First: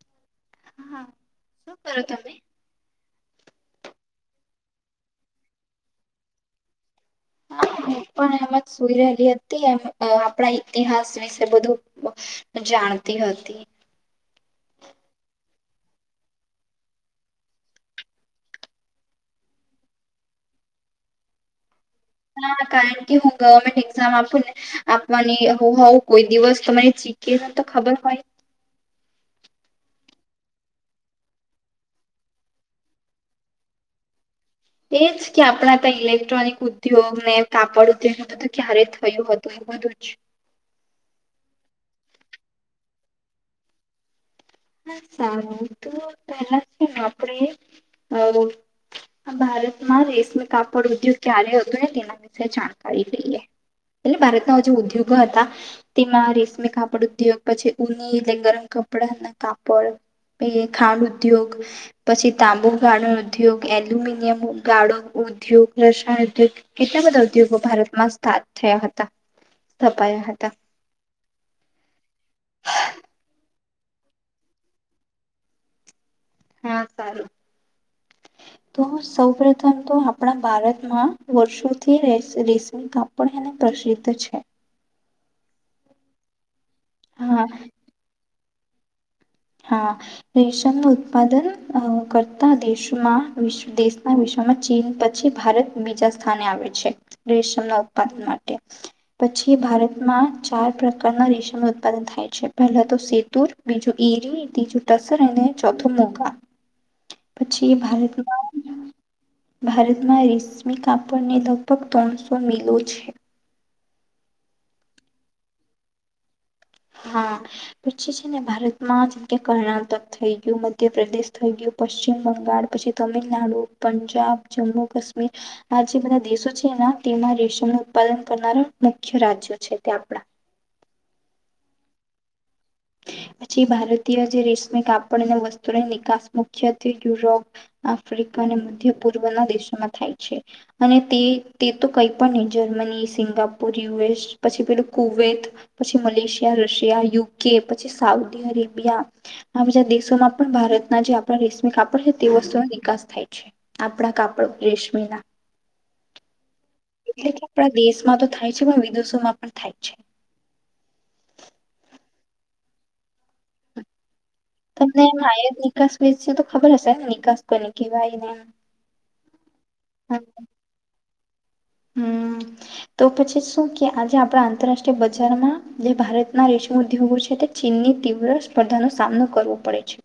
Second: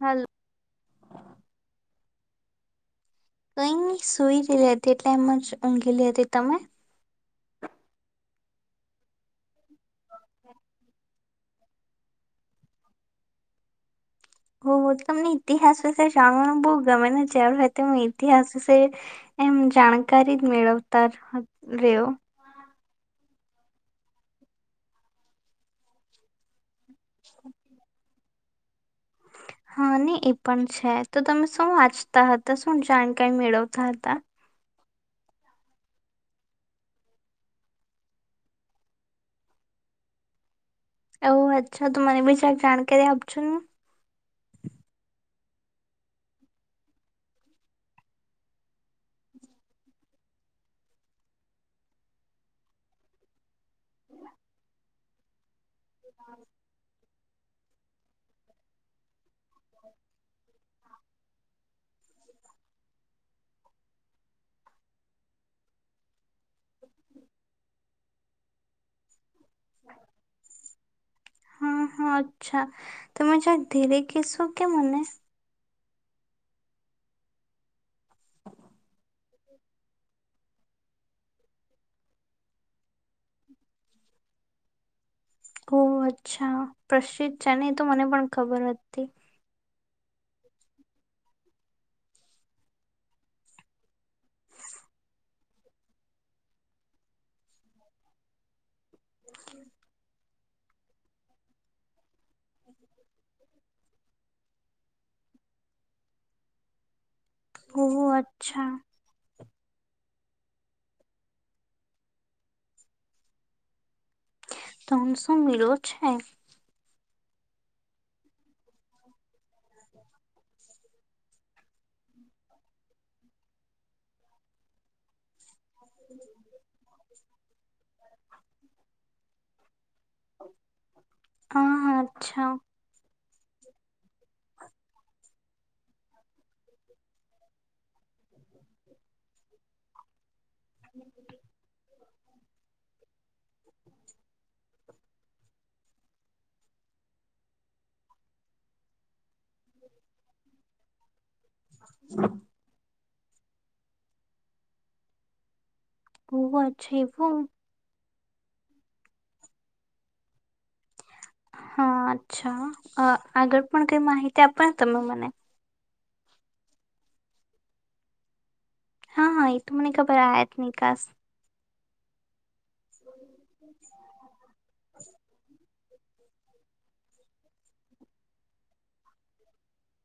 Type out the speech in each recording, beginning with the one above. હાલ હા શું કરો તમે કઈની સુઈ લેતી એટલે એમ જ ઊંઘી લેતી તમે. હા હ પણ એમાં જ સુઈ રહેલી હતી એ અ આપણા તિહાસ વિ બધું જાણતી હતી. હ તમને ઈતિહાસ વિશે જાણવાનું બહુ ગમે ને જારું હો તો ઇતિહાસ વિશે એમ જાણકારી જ મેળવતા રહ્યો હા કારણ કે હું ગવર્મેન્ટ એક્ઝામ આપું ને આપવાની હોઉ કોઈ દિવસ તરી ચી કે તો ખબર હોય હા ને એ પણ છે તો તમે શું વાંચતા હતા શું જાણકારી મેળવતા હતા. એજ કે આપણા ત ઇલેક્ટ્રોનિક ઉદ્યોગ ને કાપડ ઉદ્યોગ બધું ક્યારે થયું હતું એ બધું જ ઓ અચ્છા ત મને બી શક જાણકારી આપશોને. હા સારું તો પહેલા છે આપણેે અ ભારતમાં રેશમી કાપડ ઉદ્યોગ ક્યારે હતો ને તેના વિશે જાણકારી લઈએ એટલે ભારતના જે ઉદ્યોગો હતા તેમાં રેશમી કાપડ ઉદ્યોગ પછી ઉની ગરમ કપડા કાપડ પ ખાંડ ઉદ્યોગ પછી તાંબુ ગાળો ઉદ્યોગ એલ્યુમિનિયમ ગાળો ઉદ્યોગ રસાયણ ઉદ્યોગ કેટલા બધા ઉદ્યોગો ભારતમાં સ્ટાર્ટ થયા હતા. સ્થપાયા હતા હા હા અચ્છા તોમે જ ધરે કેસો કે મને હા સારું તો સૌપથમ તો આપણા ભારતમાં વર્ષોથી રેશમી કાપડ એને પ્રસિદ્ધ છે ઓ અચ્છા પ્રશ્ત હા છે નહી તો મને પણ ખબર હતી હતી હા રેશમનું ઉત્પાદન કરતા દેશોમાં વિશ્ દેશના વિશ્વમાં ચીન પછી ભારત બીજા સ્થાને આવે છે રેશમના ઉત્પાદન માટે પછી ભારતમાં ચાર પ્રકારના રેશમ ઉત્પાદન થાય છે પહેલા તો સેતુર બીજું પીરીથી ચુટસરને ચોથો મોગા પછી એ ઓહ ભારતમાં અચ્છા ભારતમાં રેશમી કાપડને લગભગ ત્રણસો મિલો છે ત્રણ સોશું મીલો છે હા પછી છે ને ભારતમાં જે કે કર્ણાટક થઈ ગયું મધ્યપ્રદેશ થઈ ગયું પશ્ચિમ બંગાળ પછી તમિલનાડુ પંજાબ જમ્મુ કાશ્મીર આ જે બધા દેશો છે તેમાં રેશમનું ઉત્પાદન કરનારા મુખ્ય રાજ્યો છે તે આપણા હા હા અચ્છા પછી ભારતીય જે રેશમી કાપડ અને વસ્તુની નિકાસ મુખ્યત્વે યુરોપ આફ્રિકા અને મધ્ય પૂર્વ ના દેશોમાં થાય છે અને તે તે તો કંઈ પણ નહી જર્મની સિંગાપુર યુએસ પછી પેલું કુવત પછી મલેશિયા રશિયા યુ કે પછી સાઉદી અરેબિયા આ બધા દેશોમાં પણ ભારતના જે આપડા કપડતી વસ્તુ નિકાસ થાય આપણા કાપડ રેશમી ના કો એટલે કે આપડા દેશમાં તો થાય છે પણ વિદેશોમાં પણ થાય છે હા અચ્છા આગળ પણ કઈ માહિતી આપો ને તમે તમને એ મને આાય જ નીકળ વેચતા તો ખબર હશે ને નિકાસ કોને કવા એને હા હા એ તું મને ખબર નિકાસ હમ તો પછી શું કે આજે આપણા આંતરરાષ્ટ્રીય બજારમાં જે ભારતના રેશમ ઉદ્યોગો છે તે ચીનની તીવ્ર સ્પર્ધાનો સામનો કરવો પડે છે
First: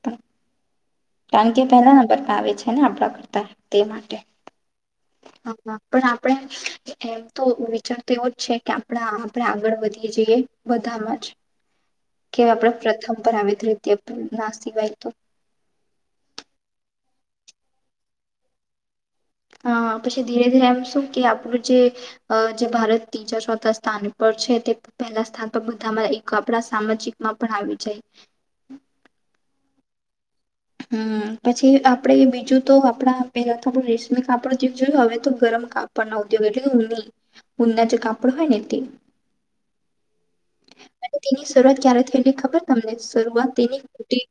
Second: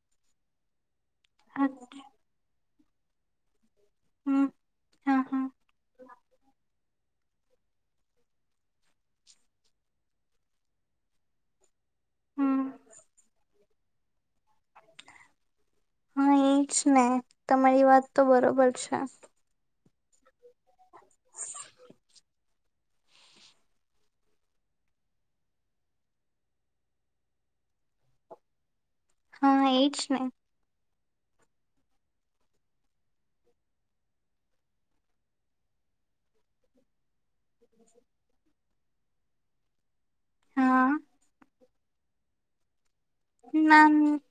કારણ કે હા પહેલા નંબર આવે છે એને આપણા કરતા તે માટે હમ હા હા હ પણ આપણે એમ તો વિચાર તો એવો જ છે કે આપણા આપણે આગળ વધીએ જઈએ બધામાં જ કે હમ આપણે પ્રથમ પર આવે જ રીતે ના સિવાય તો હા એજ ને તમારી વાત તો બરોબર છે અ પછી ધીરે ધીરે એમ શું કે આપણું જે જે ભારત ત્રીજા ચોથા સ્થાન પર છે તે પહેલા સ્થાન પર બધામાં એક આપણા સામાજિકમાં પણ આવી જાય હા એજ ને હમ પછી આપણે બીજું તો આપણા પેલા તો આપું રેશમી કાપડ જે જોયું હવે તો ગરમ કાપડ ના ઉદ્યોગ એટલે ની ઉનના જે કાપડ હોય ને તે હા [inaudible] શરૂઆત ક્યારે થયેલી ખબર તમને! શરૂઆત તેની ના કુટી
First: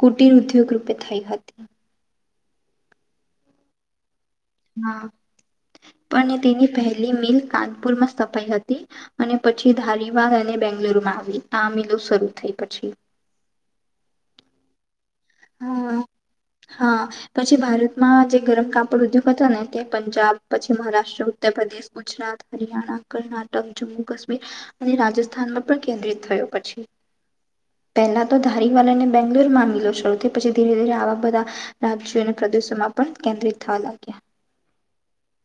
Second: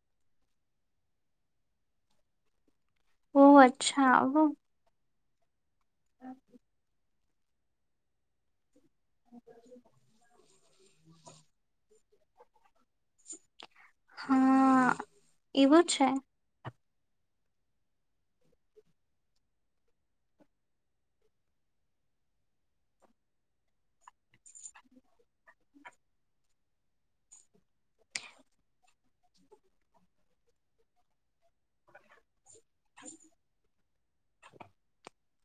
કુટીર ઉદ્યોગ યોગ રૂપે થઈ હતી. ઓહ અચ્છા. હાં. પણ તેની પહેલી મિલ કાનપુર માં સ્થપાઈ હતી. અને પછી ધારીવા અને બેંગ્લુરુ માં આવી આ મીલો. શરૂ થઈ પછી. હા એવું હા છે. હા પછી ભારતમાં જે ગરમ કાપડ ઉદ્યોગ હતા ને તે પંજાબ પછી, મહારાષ્ટ્ર, ઉત્તર પ્રદેશ, ગુજરાતય હરિયાણા, કર્ણાટક, જમ્મુ કાશ્મીર અને રાજસ્થાનમાં પણ કેન્દ્રિત થયો પછી. પહેલા તો ધારીવાલને બેંગલોર મીલો શરૂ પછી ધીરે ધીરે આવા બધા રાશને પ્રદેશોમાં પણ કેન્દ્રિત થવા લાગ્યા.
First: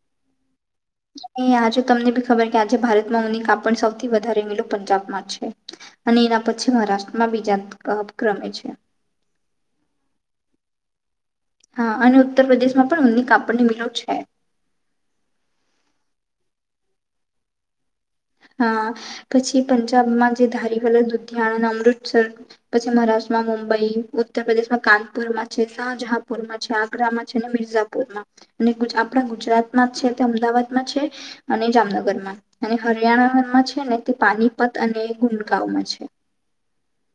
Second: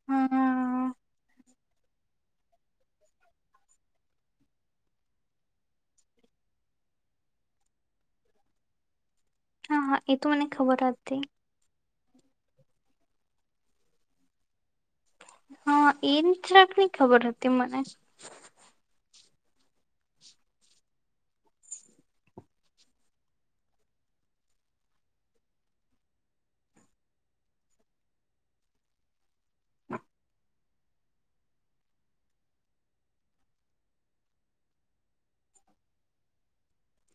હા હા એ આજે તમને બી ખબર કે આજે ભારતમાં ની કાપડ સૌથી વધારે મીલો પંજાબમાં છે અને એના પછી મહારાષ્ટ્રમાં બીજા ક્રમે છે. હા હા એ તો મને ખબર જ જ હતી. હા અને ઉત્તર પ્રદેશ માં પણ ઉનની કાપડની મિલો છે. હા એ જરાકની ખબર હતી મને. હા પછી પંજાબમાં જે ધારી હલ લુધિયાણા ના, અમૃતસર પછી મહારાષ્ટ્રમાં મુંબઈ, ઉત્તર પ્રદેશમાં કાનપુરમાં છે, શાહજહાપુરમાં છે. આગ્રામાં છે, અને મિર્ઝાપુરમાં અને આપણા ગુજરાતમાં છે તે અમદાવાદ છે અને જામનગર માં અને હરિયાણામાં છે ને તે પાનીપત અને ગુંડગંમાં છે.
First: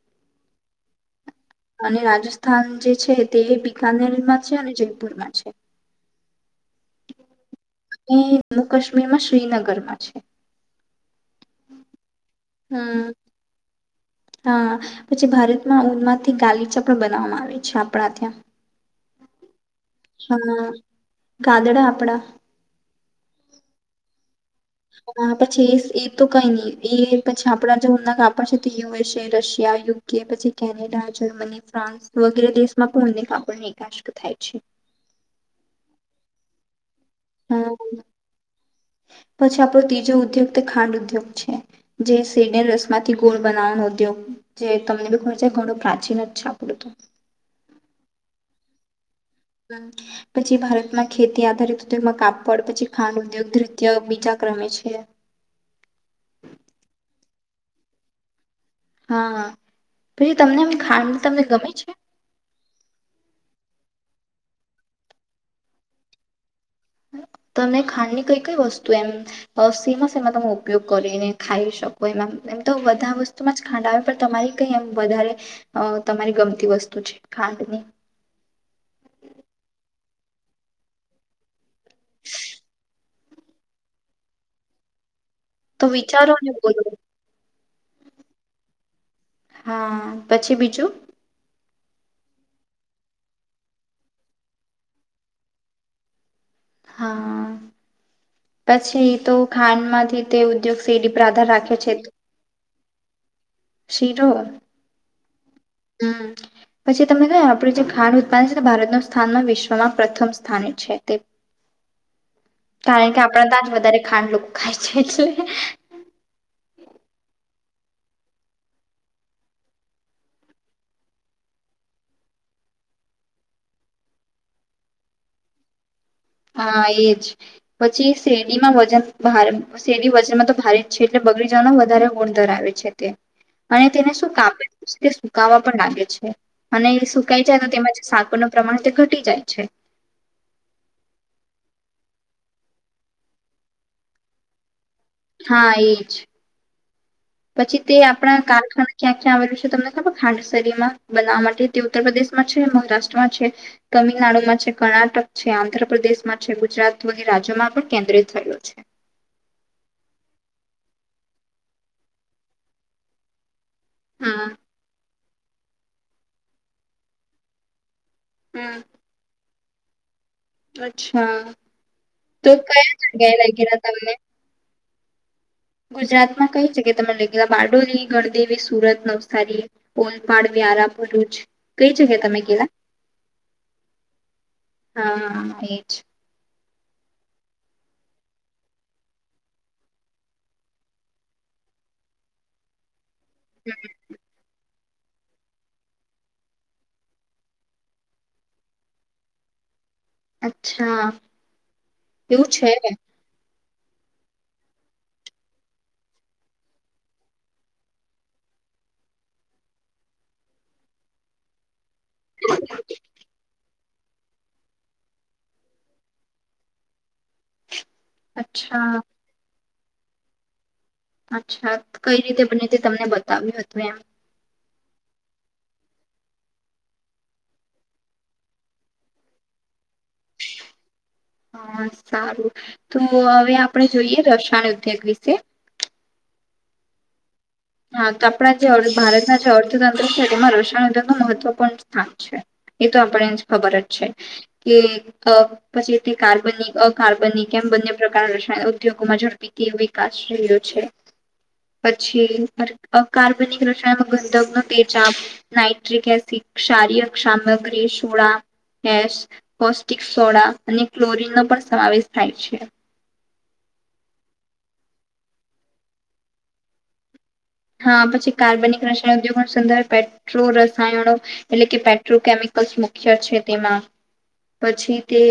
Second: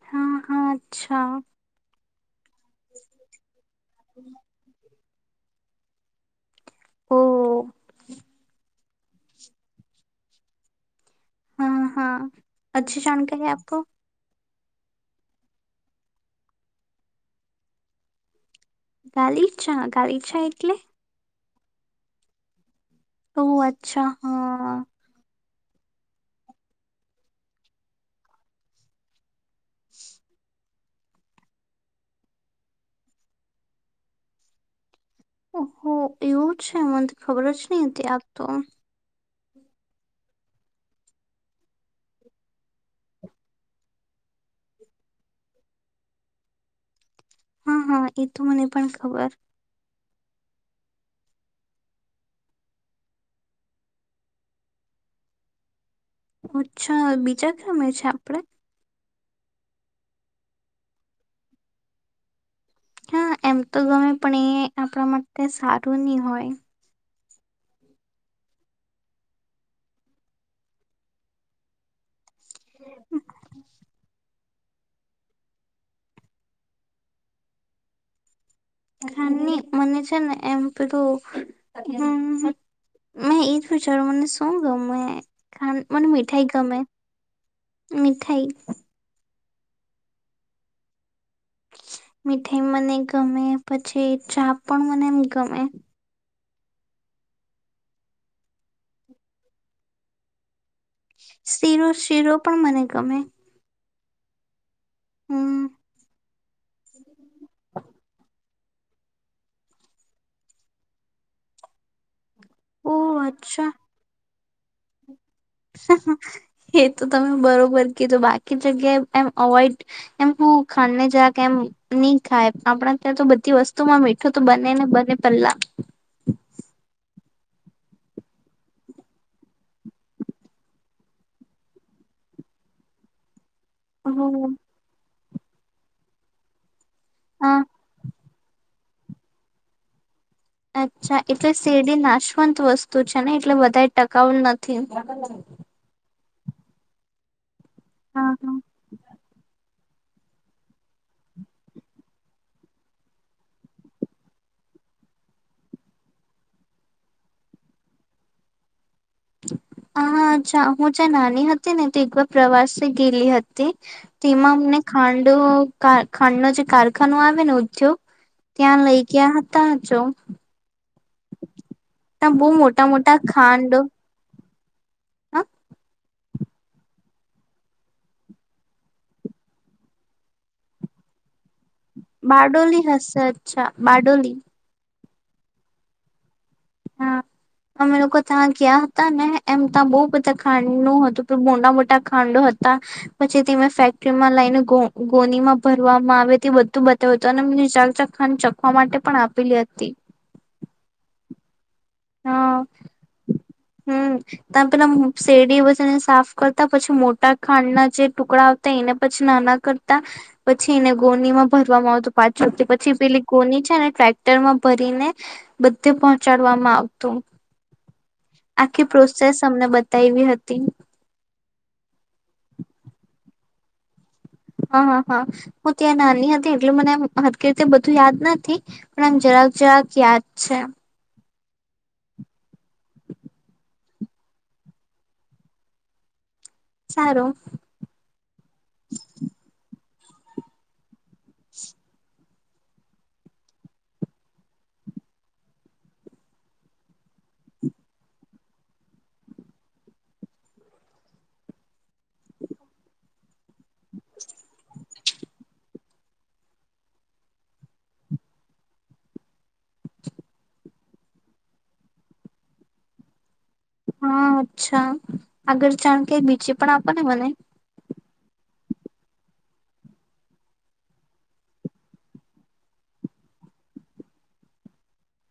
હા હા અચ્છા‌. અને રાજસ્થાન જે છે તે બકાનેરમાં છે, અને જયપુર માં. છે. [inaudible] ઓ [inaudible] હમ્મ. કાશ્મીર માં શ્રીનગરમાં છે. હા હા અચ્છી હમ જાણકારી આપકો. હા પછી ભારતમાં ઉનમાંથી ગાલીચા પણ બનાવવામાં આવે છે આપણા ત્યાં. ગાલી છા ગાલી છા હા એટલે? ગાદડા આપણાં ઓહ અચ્છા. હા પછી એ એ તો કઈ નહી એ પછી આપણા જે ઉના કાપડ છે તો યુએસ એ રશિયા યુકે પછી કેનેડા, જર્મની, ફ્રાસ વગેરે દેશમાં પણને કાપડની નિકાસ થાય છે. ઓહ એવું છે. મને તો ખબર જ હા નહીં આવું તો. પછી આપણો ત્રીજો ઉદ્યોગ તે ખાંડ ઉદ્યોગ છે જે સેડ રસમાંથી ગોળ બનાવવાનો ઉદ્યોગ જે તમને બી ખર ઘણો પ્રાચીન જ છે આપણું તો હા હા એ તો મને પણ ખબર પછી ભારતમાં ખેતી આધારિત ઉદ્યોગમાં કાપડ પછી ખાંડ ઉદ્યોગૃત્ય બીજા ક્રમે છે અચ્છા બીજા ક્રમે છે આપડે હા પછી તમને એમ ખાડ તમને ગમે છે હા એમ તો ગમે પણ એ આપણા માટે સારું નની હોય તમે ખાંડની કઈ કઈ વસ્તુ એમ સીમસ એમાં તમે ઉપયોગ કરીને ખાઈ શકો એમાં એમ તો બધા વસ્તુમાં જ ખંડ આવેવી પડ તમારી કઈ એમ વધારે તમારી ગમતી વસ્તુ છે ખાંડની ની મને છે ને એમ પેલું મેં એઈ જ વિચાર્યું મને શું ગ તો વિચારો ને બોલો મીઠાઈ હા પછી બીજું મીઠાઈ મને ગમે પછી ચા પણ મને એમ ગમે હા [inaudible] પછી તો ખાંડમાંથી તે ઉદ્યોગ શેરી પર આધાર રાખે શીરો છે શીરો પણ મને કમે શીરો હમ પછી તમને કયા આપડું જે ખાંડ ઉત્પાદન ભારત ન સ્થાનમાં વિશ્વમાં પ્રથમ સ્થાને છે તે ઓ કારણ કે આપણા તાજ અચ્છા વધારે ખાંડ લોકો ખાઈ છે છે એ તમે બરોબર તો બાકી જગ્યાએ એમ અવોઈડ એમ શ ખાંને જ કે એમ નહી ખાય આપણા ત્યા તો બધી વસ્તુમાં મીઠું તો બને ને બને પેહલા હા એજ પછી શેડીમાં વજન શેરડી વજનમાં તો ભારે જ છે એટલે બગડી જવાનું વધારે ગુણ ધરાવે છે તે અને તેને શું હમ કાપે સુકાવા પણ લાગે છે અને સુકાઈ હા જાય તો તેમાં જે સાકરનો પ્રમાણ તે ઘટી જાય છે અચ્છા એટલે શેરડી નાશવંત વસ્તુ છે ને એટલે બધા ટકાઉલ નથી હા હા એજ પછી તે આપણા હા કારખાના ક્યાં ક્યાં આવેલું છે તમને ખાડસરીમાં બનાવવા માટે તે ઉત્તર પ્રદેશમાં છે મહારાષ્ટ્રમાં છે તમિલનાડુમાં છે કર્ણાટક છે આંધ્રપ્રદેશમાં છે ગુજરાત વગી રાજ્યોમાં પણ કેન્દ્રિત થયલુ છે હા અચ્છા જ્યારે નાની હતી ને તે એકવાર પ્રવાસે ગેલી હતી તે હા તેમાં અમને ખાંડ ખાંડ ન જે કારખાનો આવે ને ઉદ્યોગ હમ ત્યાં લઈ ગયા તા જો અચ્છા ત્યાં બહુ તો મોટા કયા જગ્યાએ લઇ ગયેલા તમને હમ ગુજરાતમાં કઈ જગ્યા તમે લઈ ગયેલા બારડોલી ગણદેવી સુરત નવસારી ઓલપાડ વ્યારા ભરૂચ કઈ જગ્યાએ તમે ગેલા? બારડોલી હશે અચ્છા બારડોલી હા એજ હા અમે લોકો ત્યાં ગયા હતા ને એમ ત્યાં બહ બધા ખાંડ નું હતું મોટ મોટા ખાંડો હતા પછી તમાં ફેક્ટરી માં લઈને ગઉ ગોનીમાં ભરવામાં આવે તે બધું બતાવ્યું હતું અને મ ચકચાક ખા ચખવા માટે પણ આપેલી હતી અચ્છા એવું હા છે હમ તમે પેલા શેરડી પછ એને સાફ કરતા પછી મોટા ખાંડના જે ટુકડા આવતા એને પછી નાના કરતા પછી એને ગોનીમાં ભર આવું પાછું પછી પેલી કોની છે ને ટ્રેક્ટર માં ભરીને બધે પહોંચાડવામાં આવ તું આખી અચ્છા પ્રોસેસ અમને બ એવી હતી અચ્છા કઈ રીતે બને તે તમને બતાવ્યું હતું એમ હા હા હા હું ત્યાં નાની હતી એટલ મને હકી રીતે બધું યાદ નથી પણ આમ જરાક જરાક યાદ છે હા સારું તો હવે આપણે જોઈએ રસાયણ ઉદ્યોગ વિશે સારું શરીમાં રસાયણ ઉદ્યોગ ન મહત્વપૂર્ણ સ્થાન છે એ તો આપને ખબર જ છે કે પછી તે કાર્બનિક અકાર્બનિક એમ બંને પ્રકાર રસાયણ ઉદ્યોગોમાં ઝડપી કે વિકાસ રહ્યો છે પછી અકાર્બનિક રસાયણ ગંધકનો તેજા આપ નાઇટ્રિક એસિડ શારીય સામગ્રી સોડા કેસ પૌષ્ટિક સોડા અને ક્લોરીન નો પણ સમાવેશ થાય છે હા અચ્છા આગળ જાણ કે બીચે પણ આપો ને મને હા પછી કાર્બનિક રસાયણ ઉદ્યોગ સંર્ પેટ્રો રસાયણો એટલે કે પેટ્રોકેમિકલ્સ મુખ્ય છે તેમાં પછી તે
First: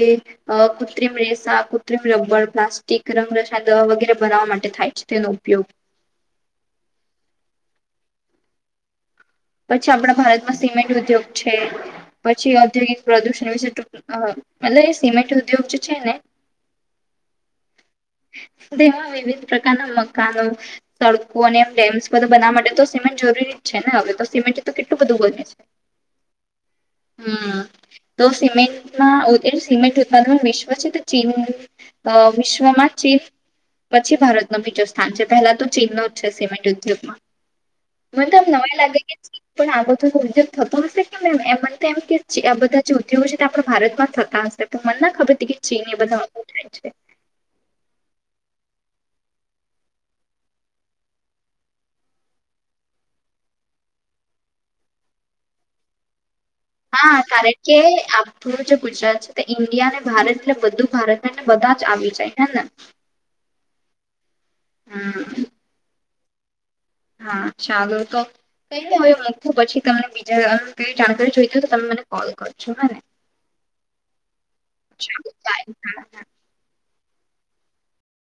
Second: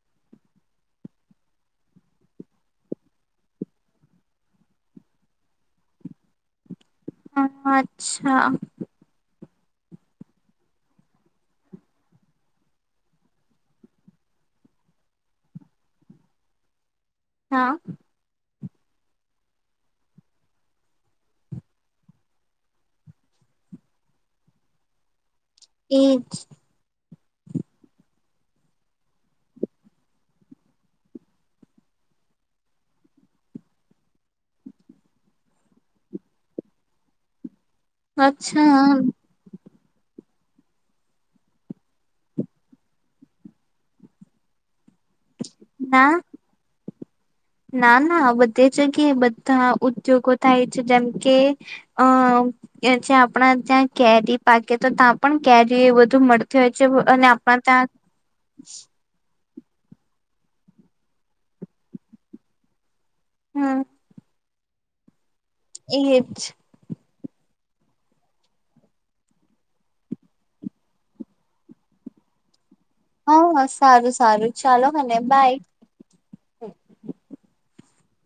કૃત્રિમ રેસા કૃત્રિમ રબર પ્લાસ્ટિક રંગ રસાયણ દવા વગેરે બનાવવા માટે થાય છે તેનો ઉપયોગ હમ અચ્છા પછી આપણા ભારતમાં સિમેન્ટ ઉદ્યોગ છે પછી ઔદ્યોગિક પ્રદૂષણ વિશે ટક મતલબ એ સિમેન્ટ ઉદ્યોગ જે છે ને હા ધ એમાં વિવિધ પ્રકારના મકાનો સડકો અને એમ ડેમ્સ બધ બનાવા માટે તો સિમેન્ટ જરૂરી જ છે ને હવે તો સિમેન્ટ તો કેટલું બધું બને છે એક જ હમ તો સિમેન્ટમાં સિમેન્ટ ઉત્પાદન વિશ્વ છે તો ચીન વિશ્વમાં ચી પછી ભારત ન બીજું સ્થાન છે પહેલા તો ચીનનો જ છે સિમેન્ટ ઉદ્યોગમાં મને તો નવાય અચ્છા લાગે કે ચીન પણ આ બધો ઉદ્યોગ થતો હશે કેમમ એમને તો એમ કે આ બધા જે ઉદ્યોગો છે તે આપણા ભારતમાં જ થતા હશે મને ના ખબર હતી કે ચીન એ ના બધા ઓ થાય છે હા બધી જગ્યાએ બધા ઉદ્યોગો થાય છે જેમ કે અ જે આપણા ત્યાં કેરી પાકે તો ત્યાં પણ કેરી એ બધું મળે હા કારણ કે આપું જે ગુજરાત છે ઈન્ડિયા ને ભારત એટલે બધું ભારત એને બધા જ આવી જાય હે ને હમ હમ એજ હા ચાલો તો કઈને હવે મૂકવું પછી તને બીજા કઈ જાણકારી જોઈતી હોય તો તમે મને કોલ કરો હા હ સારું સારું ચાલો મને બાય